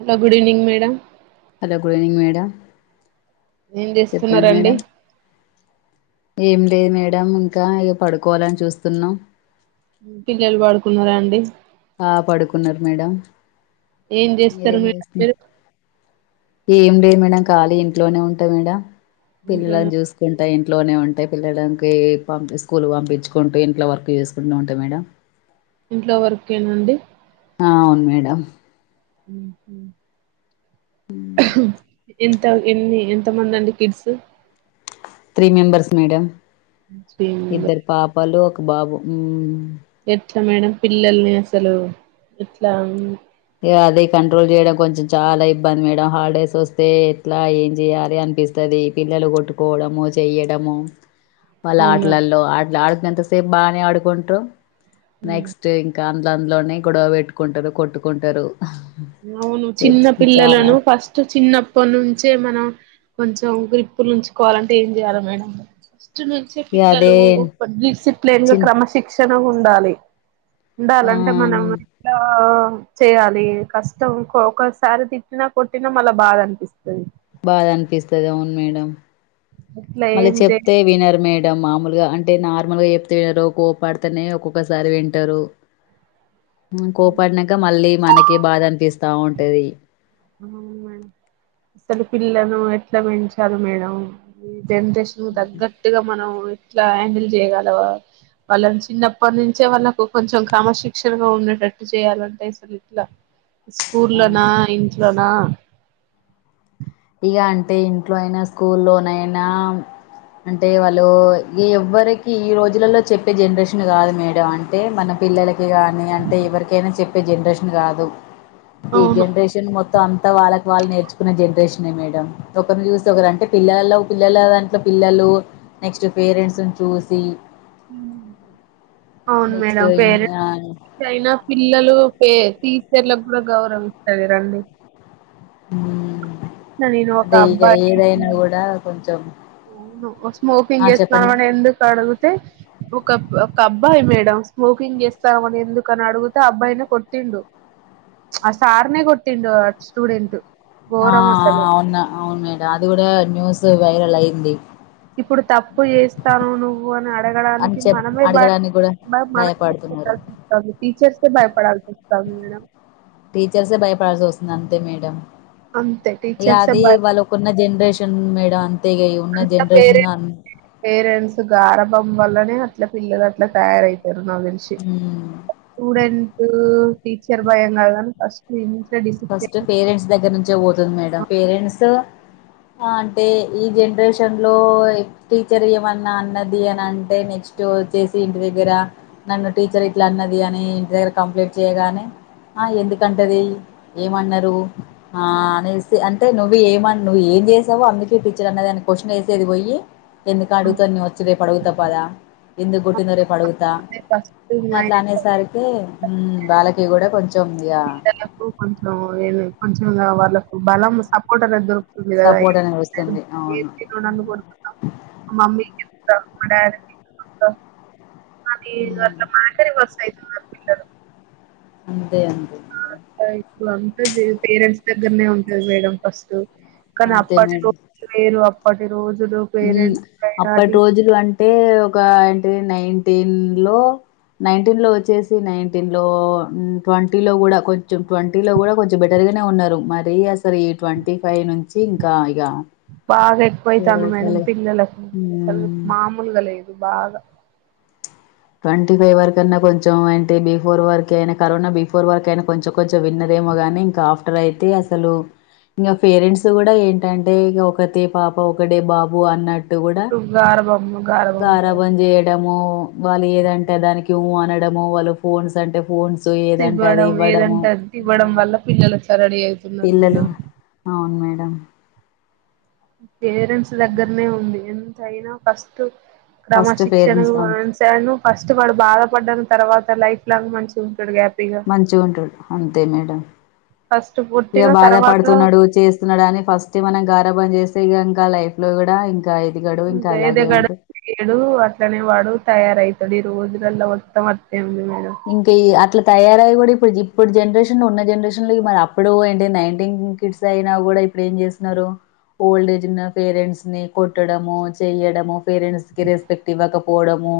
Hello good evening madam hello good evening madam ఏం చెప్పండి చేస్తున్నారండి మేడం ఏం లేదు మేడం ఇంకా ఇక పడుకోవాలని చూస్తున్నాం పిల్లలు పడుకున్నారా అండి ఆ పడుకున్నారు మేడం ఏం చేస్తారు మీరు మీరు ఎం లేదు మేడం ఖాళీ ఇంట్లోనే ఉంటామీడా ఇంట్లోనే పిల్లని చూసుకుంటా అంత ఇంట్లోనే ఉంత పిల్లడానికి పంపి స్కూల్ పంపించుకుంటూ ఇంట్లో వర్క్ చేసుకొని ఉంటా మేడం ఇంట్లో వర్కన అండి ఆ అవును మేడం ఉహ్మ్ ఎంత ఎన్ని ఎంత మంది అండి kids three members madam three members ఇద్దరు పాపాలు ఒక బాబు ఉమ్ ఎట్లా మేడం పిల్లల్ని అసలు ఇట్లా అది కంట్రోల్ చేయడం కొంచెం చాలా ఇబ్బంద్ మేడం హాల్డేసోస్తే ఎట్లా ఏం జేయాలి అన్పిస్తాది అది పిల్లలు కొట్టుకోవ్డమో చెయ్యడమో వాళ్ళ్ ఆట్లల్లో ఆట్లు ఆడుకునెంత సేప్ బానే ఆడుకుంటామ్ నెక్స్ట్ ఇంకా అ దాంట్లోనే గోడవ వెట్టుకుంటారు కొట్టుకుంటారు అవును చిన్న ఎచ్ చాలా పిల్లలను ఫస్ట్ చిన్నప్పట్ నుంచే మనం కొంచం గ్రీప్పులుంచుకోవాలంటే ఏం జేయాల మేడం చ్ నుంచే ఇగ పిల్లలు అదే ఒక్క డిసిప్లిన్ గా చిన్ క్రమశిక్షణగుండాలి ఆ ఉండాలంటే మనం ఎట్లా ఆ చేయాలి కష్టం ఇంకోక సారి తిట్టినా కొట్టినా మళ్ళ బాధన్పిస్తది బాధనిపిస్తది అవును మేడం ఇట్లా మళ్ళీ ఏం చేయ చెప్తే వినర్ మేడ్ డం మామూల్గా అంటే నార్మల్ గా చెప్తేనో ఒ కోపాడ్తేనే ఒక్కొక్కసారి వింటారు అ కోపాడ్నాంక మళ్ళీ మనకే బాధన్పిస్తా ఉంటది అసలు పిల్ మనం ఎట్లా పెంచాలి మేడం ఈ జన్రేషన్ తగ్గట్టుగా మనం ఇట్లా హ్యాండిల్ జేయ్గలవా వాళ్ళన్ చిన్నప్పట్నుంచే వాళ్ళకు కొంచెం క్రమశిక్షణ ఉందట్ కరక్ట్ చేయాలంటే అసలు ఎట్లా ఆ స్కూల్లోనా ఇంట్లోనా ఇగా అంటే ఇంట్లో ఐనా స్కూల్లోనైనా అంటే వాళ్ళు ఎవ్వరికి ఈ రోజులలో చెప్పే జన్రేషన్ గాదు మేడం అంటే మన పిల్లల కి గానీ అంటే ఎవరికైనా చెప్పే జన్రేషన్ కాదు ఈ అవును జన్రేషన్ మొత్త్ తం అంతా వాళ్ళక్ వాళ్ళ్ నేర్చుకునే జన్రేష్ నే మేడం ఒకర్ని చూస్తే ఒకరంటే పిల్లలొ పిల్లల దాంట్లో పిల్లలు నెక్స్ట్ పేరెంట్స్ చూసి ఉమ్ అవును నెక్స్ట్ మేడం పేరెంట్స్ ఐనా పిల్లలు పె టీ చర్లక్ గూడా గౌరవమిస్తాలెరండి ఊమ్ ఒక అదే ఇగ అబ్బాయి ఏదైనా గూడా కొంచ్ అవును అ స్మోకింగ్ చెప్పండి మేడం చేస్తవని ఎందుకడ్గూతే ఒ ఒక్ ఒకబ్బాయి మేడం స్మోకింగ్ చేస్తావని ఎందుకనడుగుతే అ అబ్బాయ్ను కొట్టిండు ఆ సార్నే కొట్టిండు అ స్టూడెంటు ఆ అవ్ను అవ్న్ మేడం అది గూడా న్యూసు వైరల్ అయింది ఇప్పుడు తప్పు చేస్తానవు నువ్వు అని అని అడగడానికి చెప్ మనమే భయ అడగడానికి కూడా భయపడుతున్నారు [unintelligible] టీచర్సే భయపడాల్సి వస్తాంది మేడం టీచర్సే భయపడాల్సోస్తుంది అంతే మేడం అంతే ఇగ టీచర్సే అది భయ వాళ్ళకున్న జన్రేష్ షన్ మేడం ఇగ ఉన్న అంత జనరేషన్ పేరెంట్స్ అన్ పేరెంట్స్ గారభం వల్లనే అట్లా పిల్లలట్లా తయారైతుర్రు నగ్తేల్సి మ్మ్ స్టూడెంటు టీచర్ భయం కాద్ గన్ ఫస్ట్ ఇనుంచి ఫస్ట్ పేరెంట్స్ దగ్గర్నుంచే పోతుంద్ మేడం పేరెంట్సు అ అంటే ఈ జన్రేషన్ లో టీచర్ ఏమన్నా అన్నది అనంటే నెక్స్టూ వచ్చెసి ఇంటి దగ్గర నన్ను టీచర్ ఇట్లా అన్నది అని ఇంటి దగ్గర కంప్లేంట్ చేయగానే ఆ ఎందుకంటది ఏమన్నారు ఆ అనేసి అన్ టే నువ్వు ఏమనువ్ ఏం చేసావో అందుకే టీచర్ అన్నది అని క్వశ్చనేసేది పోయ్యి ఎందుకడ్గుతా నెనొచ్చి రేపడుగుత పదా ఎందుక్ గోట్టిందో రేపడుగుత్ త ఫస్ట్ అని మైనస్ అట్లానేసరికి ఉమ్ వలకి గూడా కొంచం ఇగ గో కొంచం ఇగ వాళ్ళకు బలం సపోర్ట్ అనెదొరు సపోర్ట్ అనేది వస్తుంది అవును ఏంటి నువు నన్ను కొడునావ్ మా మమ్మీకి చెప్ మా డాడీన్ తీసుకొస్త అది నువ్ హ్మ్. అట్లా మాటలాడు ఒకసారి అ [unintelligible] అంతే అ ఇప్పుడు అంతా జే పేరెంట్స్ దగ్గరనే ఉంటది మేడం ఫస్ట్ కానీ అంతే అప్పటి రోజులు వేరు అప్పటి రోజు ఉ అప్పటి రోజులు అం టే ఒక ఏంటి నైన్టీన్ లో నైన్టీన్ లో వచ్చేసి నైన్టీన్ లో మ్ ట్వంటీ లో కూడా కొంచెం ట్వంటీ లో కూడా కొంచెం బెటర్గా నే ఉన్నారు మరి అసలు ఈ ట్వంటీ ఫైవ్ నుంచి ఇంకా ఇగ బాగా ఎక్కువైతాంది మేడం టోటల్ పిల్లలకు అసలు ఉమ్ మామూలుగా లేదు బాగా ట్వంటీ ఫైవ్ వరకన్నా కొంచం అంటే బిఫోర్ వరకు అయినా కరోనా బిఫోర్ వరకు అయినా కొంచం కొంచం విన్నది ఏమో గాని ఇంకా ఆఫ్టర్ అయితే అసలు ఇంగ పేరెంట్స్ కూడా ఏంటంటే ఇగ ఒకతే పాప ఒకడే బాబు అన్నట్ ట్టు కూడా చుట్టూ గారభము గారభంతో గారాబం చేయడము వాళ్ళు ఏదంటే దానికి ఉ అనడము వాళ్ళు ఫోన్స్ అంటే ఫోన్స్ ఏదంటే అది ఇవ్వడం ఇవ్వడము. ఏదంటే అది ఇవ్వడం హ్మ్. వల్ల పిల్లలు అట్లా రెడీ అవుతున్నారు మేడం అవున్ మేడం పేరెంట్స్ హ్మ్. దగ్గరనే ఉంది ఎంతయినా ఫస్ట్ ఫస్ట్ క్రమశిక్షణ పేరెంట్స్ అంతే [unintelligible] ఫస్ట్ వాడు బాధపడ్డాన్ తర్వాత లైఫ్ లాంగ్ మంచి మంచిగా ఉంటడు అంతే మేడం ఫస్ట్ ఇగ పుట్టిన బాధ తర్వాత పడుతున్నాడు చేస్తున్నాడు అని ఫస్ట్ మనం గారాబం చేస్ స్తే గనక లైఫ్ లో కూడా ఇంకా ఎదగడు ఇంకా అలాగే గయదగడు ఉంటడు. యితడు అట్లనే వాడు తయారయితాడు ఇ రోజులల్లా మొత్తం అట్ ఇంకయి అట్లా తయారై కూడా ఇప్పుడు జూపూడు జనరేషన్ ఉన్న జనరేషన్ లో కూడా అప్పుడు ఏంటి నైన్టీన్ కిడ్స్ అయినా కూడా ఇప్పుడు ఏం చేస్తున్నారు ఓల్డ్ ఏజ్ ఉన్న పేరెంట్స్ ని కొట్టడమో చెయడమో పేరెంట్స్ కి రెస్పెక్ట్ ఇవ్వకపోవడము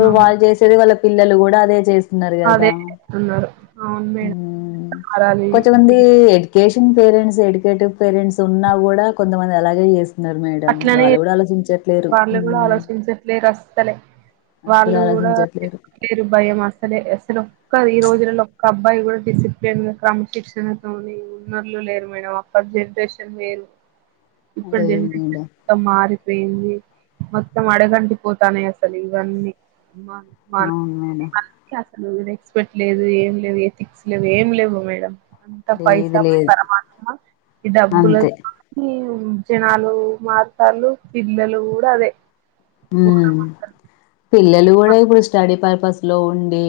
ఇగ వాళ్ళు చేసేది వాళ్ళ పిల్లలు కూడా అదే చే నారు కదా అదే చేస్తున్నారు. అవును మేడం. మ్ మారాలి ఇది కొంతమంది education parents educated parents ఉన్నా కూడా కొంతమంది అలాగే చేస్త న్నారు మేడం అట్లనే వాళ్ళ కూడా ఆలోచించరు వాళ్ళు కూడా ఆలోచించట్లేరు అస్ సలే అసలు వాళ్ళు కూడా ఆలోచించట్లేరు చెప్తలేరు భయం అసలే అసలు క ఈ రోజులో ఒక్క అబ్బాయి కూడా డిసిప్లేన్ క్రమశిక్షణ తోని ఉన్నోళ్లు లేరు మేడం అపాట్ జనరేషన్ వేరు ఇప్పటి లేదు జనరేషన్ మేడం మొత్తం మారిపోయింది మొత్తం అడగంటి పోతానయి అసలు ఇవన్నీ మ మ అవును మేడం [unintelligible] రెస్పెక్ట్ లేదు ఏం లేదు ఎథిక్స్ లేవు ఏం లేవు మేడం అంత లేదు పైసామే లేదు పరమాత్మ ఈ అంతే డబ్బులతోనీ జనాలు మారుతళ్లు పిల్లలు కూడా అదే ఘోరం ఉమ్ అసలు. పిల్లలు కూడా ఇప్పుడు స్టడీ పర్పస్ లో ఉండి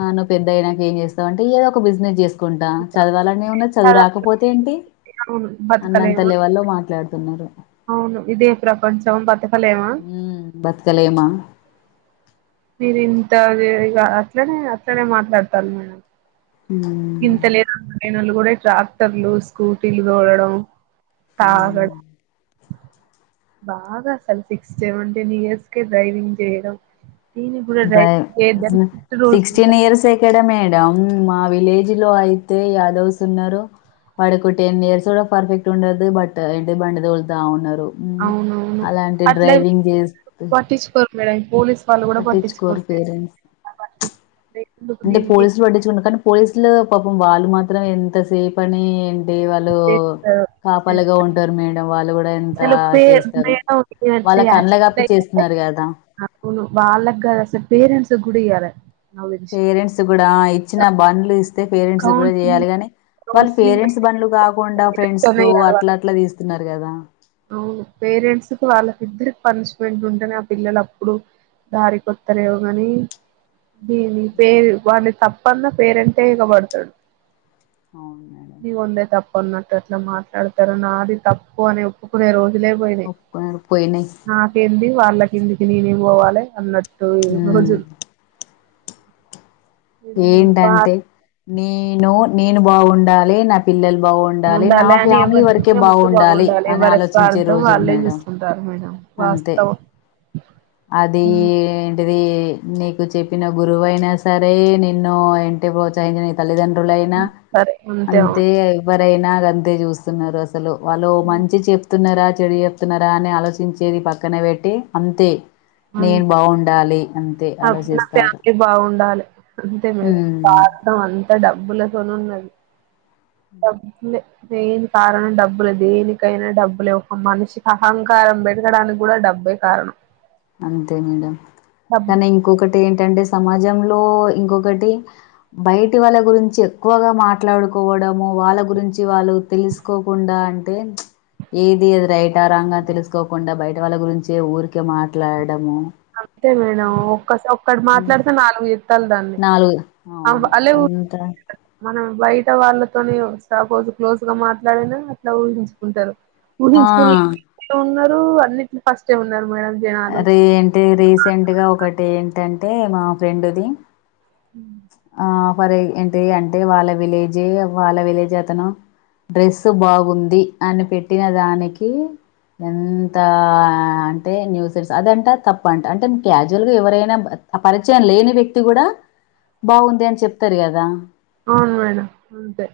ఆ నువ్ పెద్ద అయినాక ఏం చేస్తావు అంటే ఏదో ఒక బిజినెస్ చేస్తా కుంటా చదవాలని ఎమునద్ చదువు రాకపోతే ఏంటి అవును అన్నంత బతకలేమ లెవెల్లో మాట్లాడుతున్నారు అవును ఇదే ప్రపంచం బతుకలే మ్ బతకలేమ మీరు ఇంత వే ఇగ అట్లనే అట్లనే మాట్లాడతాలు మేడం ఉమ్ ఇంత లేన్ అంత లేన్ ఓళ్ళు కూడా ట్రాక్టర్లు స్కూటీలు తొలడం తగా ఉమ్. బాగా అసలు సిక్స్ సెవెన్ టీన్ ఇయర్స్ కె డ్రైవింగ్ చేయడం దీనికి కూడా డ్రైవింగ్ డ్రైవ్ చేయొద్దని స్ట్రిక్ట్ రూల్స్ సిక్స్టీన్ ఉంటాయి ఇయర్స్ ఎక్కడ మేడ్ డాం మా విలేజ్ లో అయితే యాదవ్స్ ఉన్నారు పడుకుంటే ఎం చేస్తాడో పర్ఫెక్ట్ ఉండడు బట్ ఏంటి బండి తోలుతా ఉన్నారు తో ఉమ్ అవునవును అలాంటి అట్లా డ్రైవింగ్ చేస్తు పట్టించుకోరు మేడం పోలీస్ వాళ్ళు కూడా పట్టించుకోరు పట్టించుకోట్లేదు పేరెంట్ పట్టించుకుంటే ఎందుకు అంటే దీనికి పోలీసులు పట్టించుకుంటారు కానీ పోలీసులు పాపం వాళ్ళు మాత్రం ఎంత సేఫ్ అని అంటే వాళ్ళు చేస్తారు కాపలుగా ఉంటారు మేడం వాళ్ళు కూ చలో పే మే [unintelligible] వాళ్ళ కండ్ల కప్పి చేస్తున్నారు కదా హ వాళ్లకి కాదు అసలు పేరెంట్స్ కూడా ఇయ్యాల పేరెంట్స్ గూడా ఇచ్చిన బండ్లు ఇస్తే పేరెంట్స్ కూడా చేయాలి కౌన్సిలింగ్ గానీ వాళ్ళు కౌన్సిలింగ్ పేరెంట్స్ బండ్లు కాకుండా ఫ్రెండ్స్ తో అయ్యారు వాళ్ళు. అట్లా అట్లా తీస్తున్నారు కదా అవును పేరెంట్స్ కు వాళ్ళకిద్దరి పనిష్మెంట్ ఉంటేనే ఆ పిల్లలు అప్పుడు దారి కొత్తరేవగాని దీని పేరు వాని తప్పన్నా పేరెంట్స్ ఇకబడతాడు అవును మేడం కొన్నట్టు అట్లా మాట్లాడుతారు నాది తప్పు అని ఒప్పుకునే రోజ జులై పోయినయి ఒప్పుకున్నారు పోయినాయి నాకేంది వాళ్ళ కిందికి నేనే ఏం పోవాలి అన్నట్టు ఇ రోజు హ్మ్ బా ఏంటంటే నేను నేను బాగుండాలి నా పిల్లలు బాగుండాలి, నా ఉండాలే అని ఫ్యామిలీ వరకే ఎవరిమట్ బాగుండాలి అని ఎవరి ఆలోచించే స్వార్థం రోజులు వాళ్ళే మేడం చూసుకుంటారు మేడం అంతే. వస్తావా అది ఎంటిది నీకు చెప్పిన గురువైనా సరే నిన్ను ఇంటి ప్రోత్సహించిన తల్లిదండ్రులు రూలయినా సరే అవును. అంతే ఎవరైనా గంతే చూస్తున్నారు అ సలు వాళ్ళు మంచి చెప్ చి చెప్తున్నారా చెడు చేపున్నారా అని ఆలోచించేది పక్కన పెట్టి అంతే నేను అంతే బావుండాలి అంతే నా ఆల నా చేస్తారు ఫ్యామిలీ బాగుండాలి అంతే మేడం స్వార్థం అంత డబ్బులతోన ఉన్నది డబ్బు లే దేని కారణం డబ్బులే దేనికైనా డబ్బులే ఒక మనిషి అహంకారం పెరగడానికి కూడా డబ్ బే కారణం అంతే మేడం డబ్బు తనీ ఇంకొక టి ఏంటంటే సమాజంలో ఇంకొకటి బయటి వాళ్ళ గురించి ఎక్కువగా మాట్లాడుకు కోవడము వాళ్ళ గురించి వాళ్ళు తెలుసుకోకుండా అంటే ఏది అది రైట ఆ రాంగా తెలుసుకోకుండా బయట వాళ్ళ గురించే ఊరికే మా అంతే మేడం ఒక్కటి మాట్లాడితే నాలుగు ఎత్తాలు నాలుగు అవును అంత మనం బయట వాళ్ళతోనే ఒకసారి క్లోజ్ గా మాట్లాడినా అట్లా ఊహించుకుంటారు ఆ ఉహించు కొనికి ఉన్నారు అన్నింటి లో ఫస్ట్ ఏ ఉన్నారు మేడం జనాలు ఆరె ఏంటి రీసెంట్గా ఒకటి ఏంటంటే మా ఫ్రెండది ఆ ఫర్ ఏంటి అంటే వాళ్ళ విలేజ్ వాళ్ళ విలేజ్ అతను డ్రెస్ బాగుంది అని పెట్టిన దానికి ఎంత అంటే న్యూ సరీస్ అదంట తప్ప అంట అంటే క్యాజువల్ గా ఎవరైనా ఆ పరిచయం లేని వ్యక్తి కూడా బావుంది అని చెప్తారు కదా అవును మేడం అంతే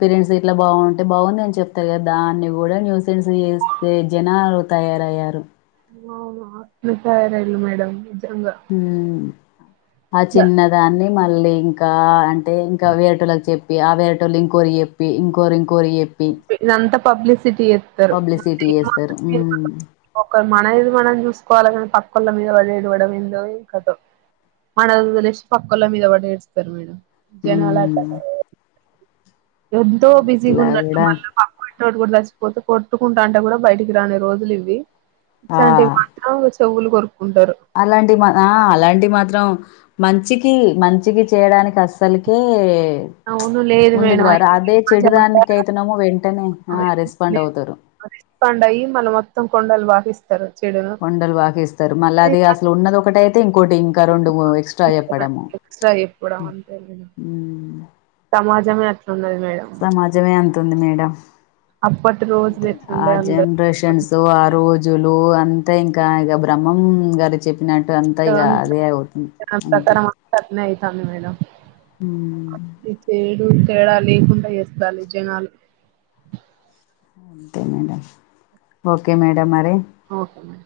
పీరెంట్స్ ఇట్లా బాగుంటే బాగుందని చెప్తారు కదా దాన్ని కూడా న్యూసెన్స్ చేస్తే జనాలు తయా తయారు అవున అట్ల తయార అయిరు మేడం నిజంగా ఉమ్ ఆ ఇట్లా చిన్నదాన్ని మళ్ళీ ఇంకా అం అంటే ఇంకా ఆటోలకి చెప్పి అవ్వేటోలు ఇంకోరి చెప్పి ఇంకోరు ఇంకారి చెప్పి ఇదంతా పబ్లిసిటీ ఎత్తరు పబ్లిసిటీ చేస్తారు. ఒక మన ఇది మనం చూసుకోవాలి కానీ పక్కళ్ళ మీద పడిఏడవ్వడం ఏందో ఈ కత మన వదిలేసి పక్కల మీద పడి ఏడుస్తారు మేడం జనాలు అట్లా మ్మ్ తయారు ఎంతో బిజీగా అట్లా ఉన్నట్టు కూడా మళ్ళా పక్క కూడా చచ్చిపోతే కొట్టుకుంటా అంటే కూడా బయటికి రాని రోజులు ఇవి. ఆ ఇట్లాంటివి మాత్రం చెవులు కోర్ అలాంటి మా ఆ అలాంటి మాత్రం మంచికి మంచికి చేయడానికి అస్సలుకే ప్చ్ అవును లేదు ముందుకు మేడం రారు ఆయన అదే సినిమా చెడుదానిక జనాల అయితున్నామొ వెంటనే ఆ నే రెస్పాండ్ అవుతారు. రెస్పాండ్ అయి మనం మొత్తం కొండాలు వాకిస్తారు. కొండలు వాకిస్తారు మళ్ళా అది అసలు ఉన్నది ఒకటి అయితే ఇంకోటి. రెండోమూడో ఎక్సట్రా చెప్పడం. ఎక్స్ట్రా చెప్పడం అంతే జమల ఎట్లున్నది మేడం? తుంది మేడం. అప్పటి రోజులు ఆ ఎట్లుండే అందరు ఇప్పుడు జనరేషన్స్ ఆ రోజులు అ అంతే ఇంకా ఇగ బ్రహ్మం గారు చెప్పి నట్టు అంతా ఇగ అదే అవుతుంది. అంతే అవును మేడం ఏడు తేడా లేకుండా చేస్తాలు ఈ జనాలు అంతే మేడం ఓకే మేడం మరి ఓకే మేడం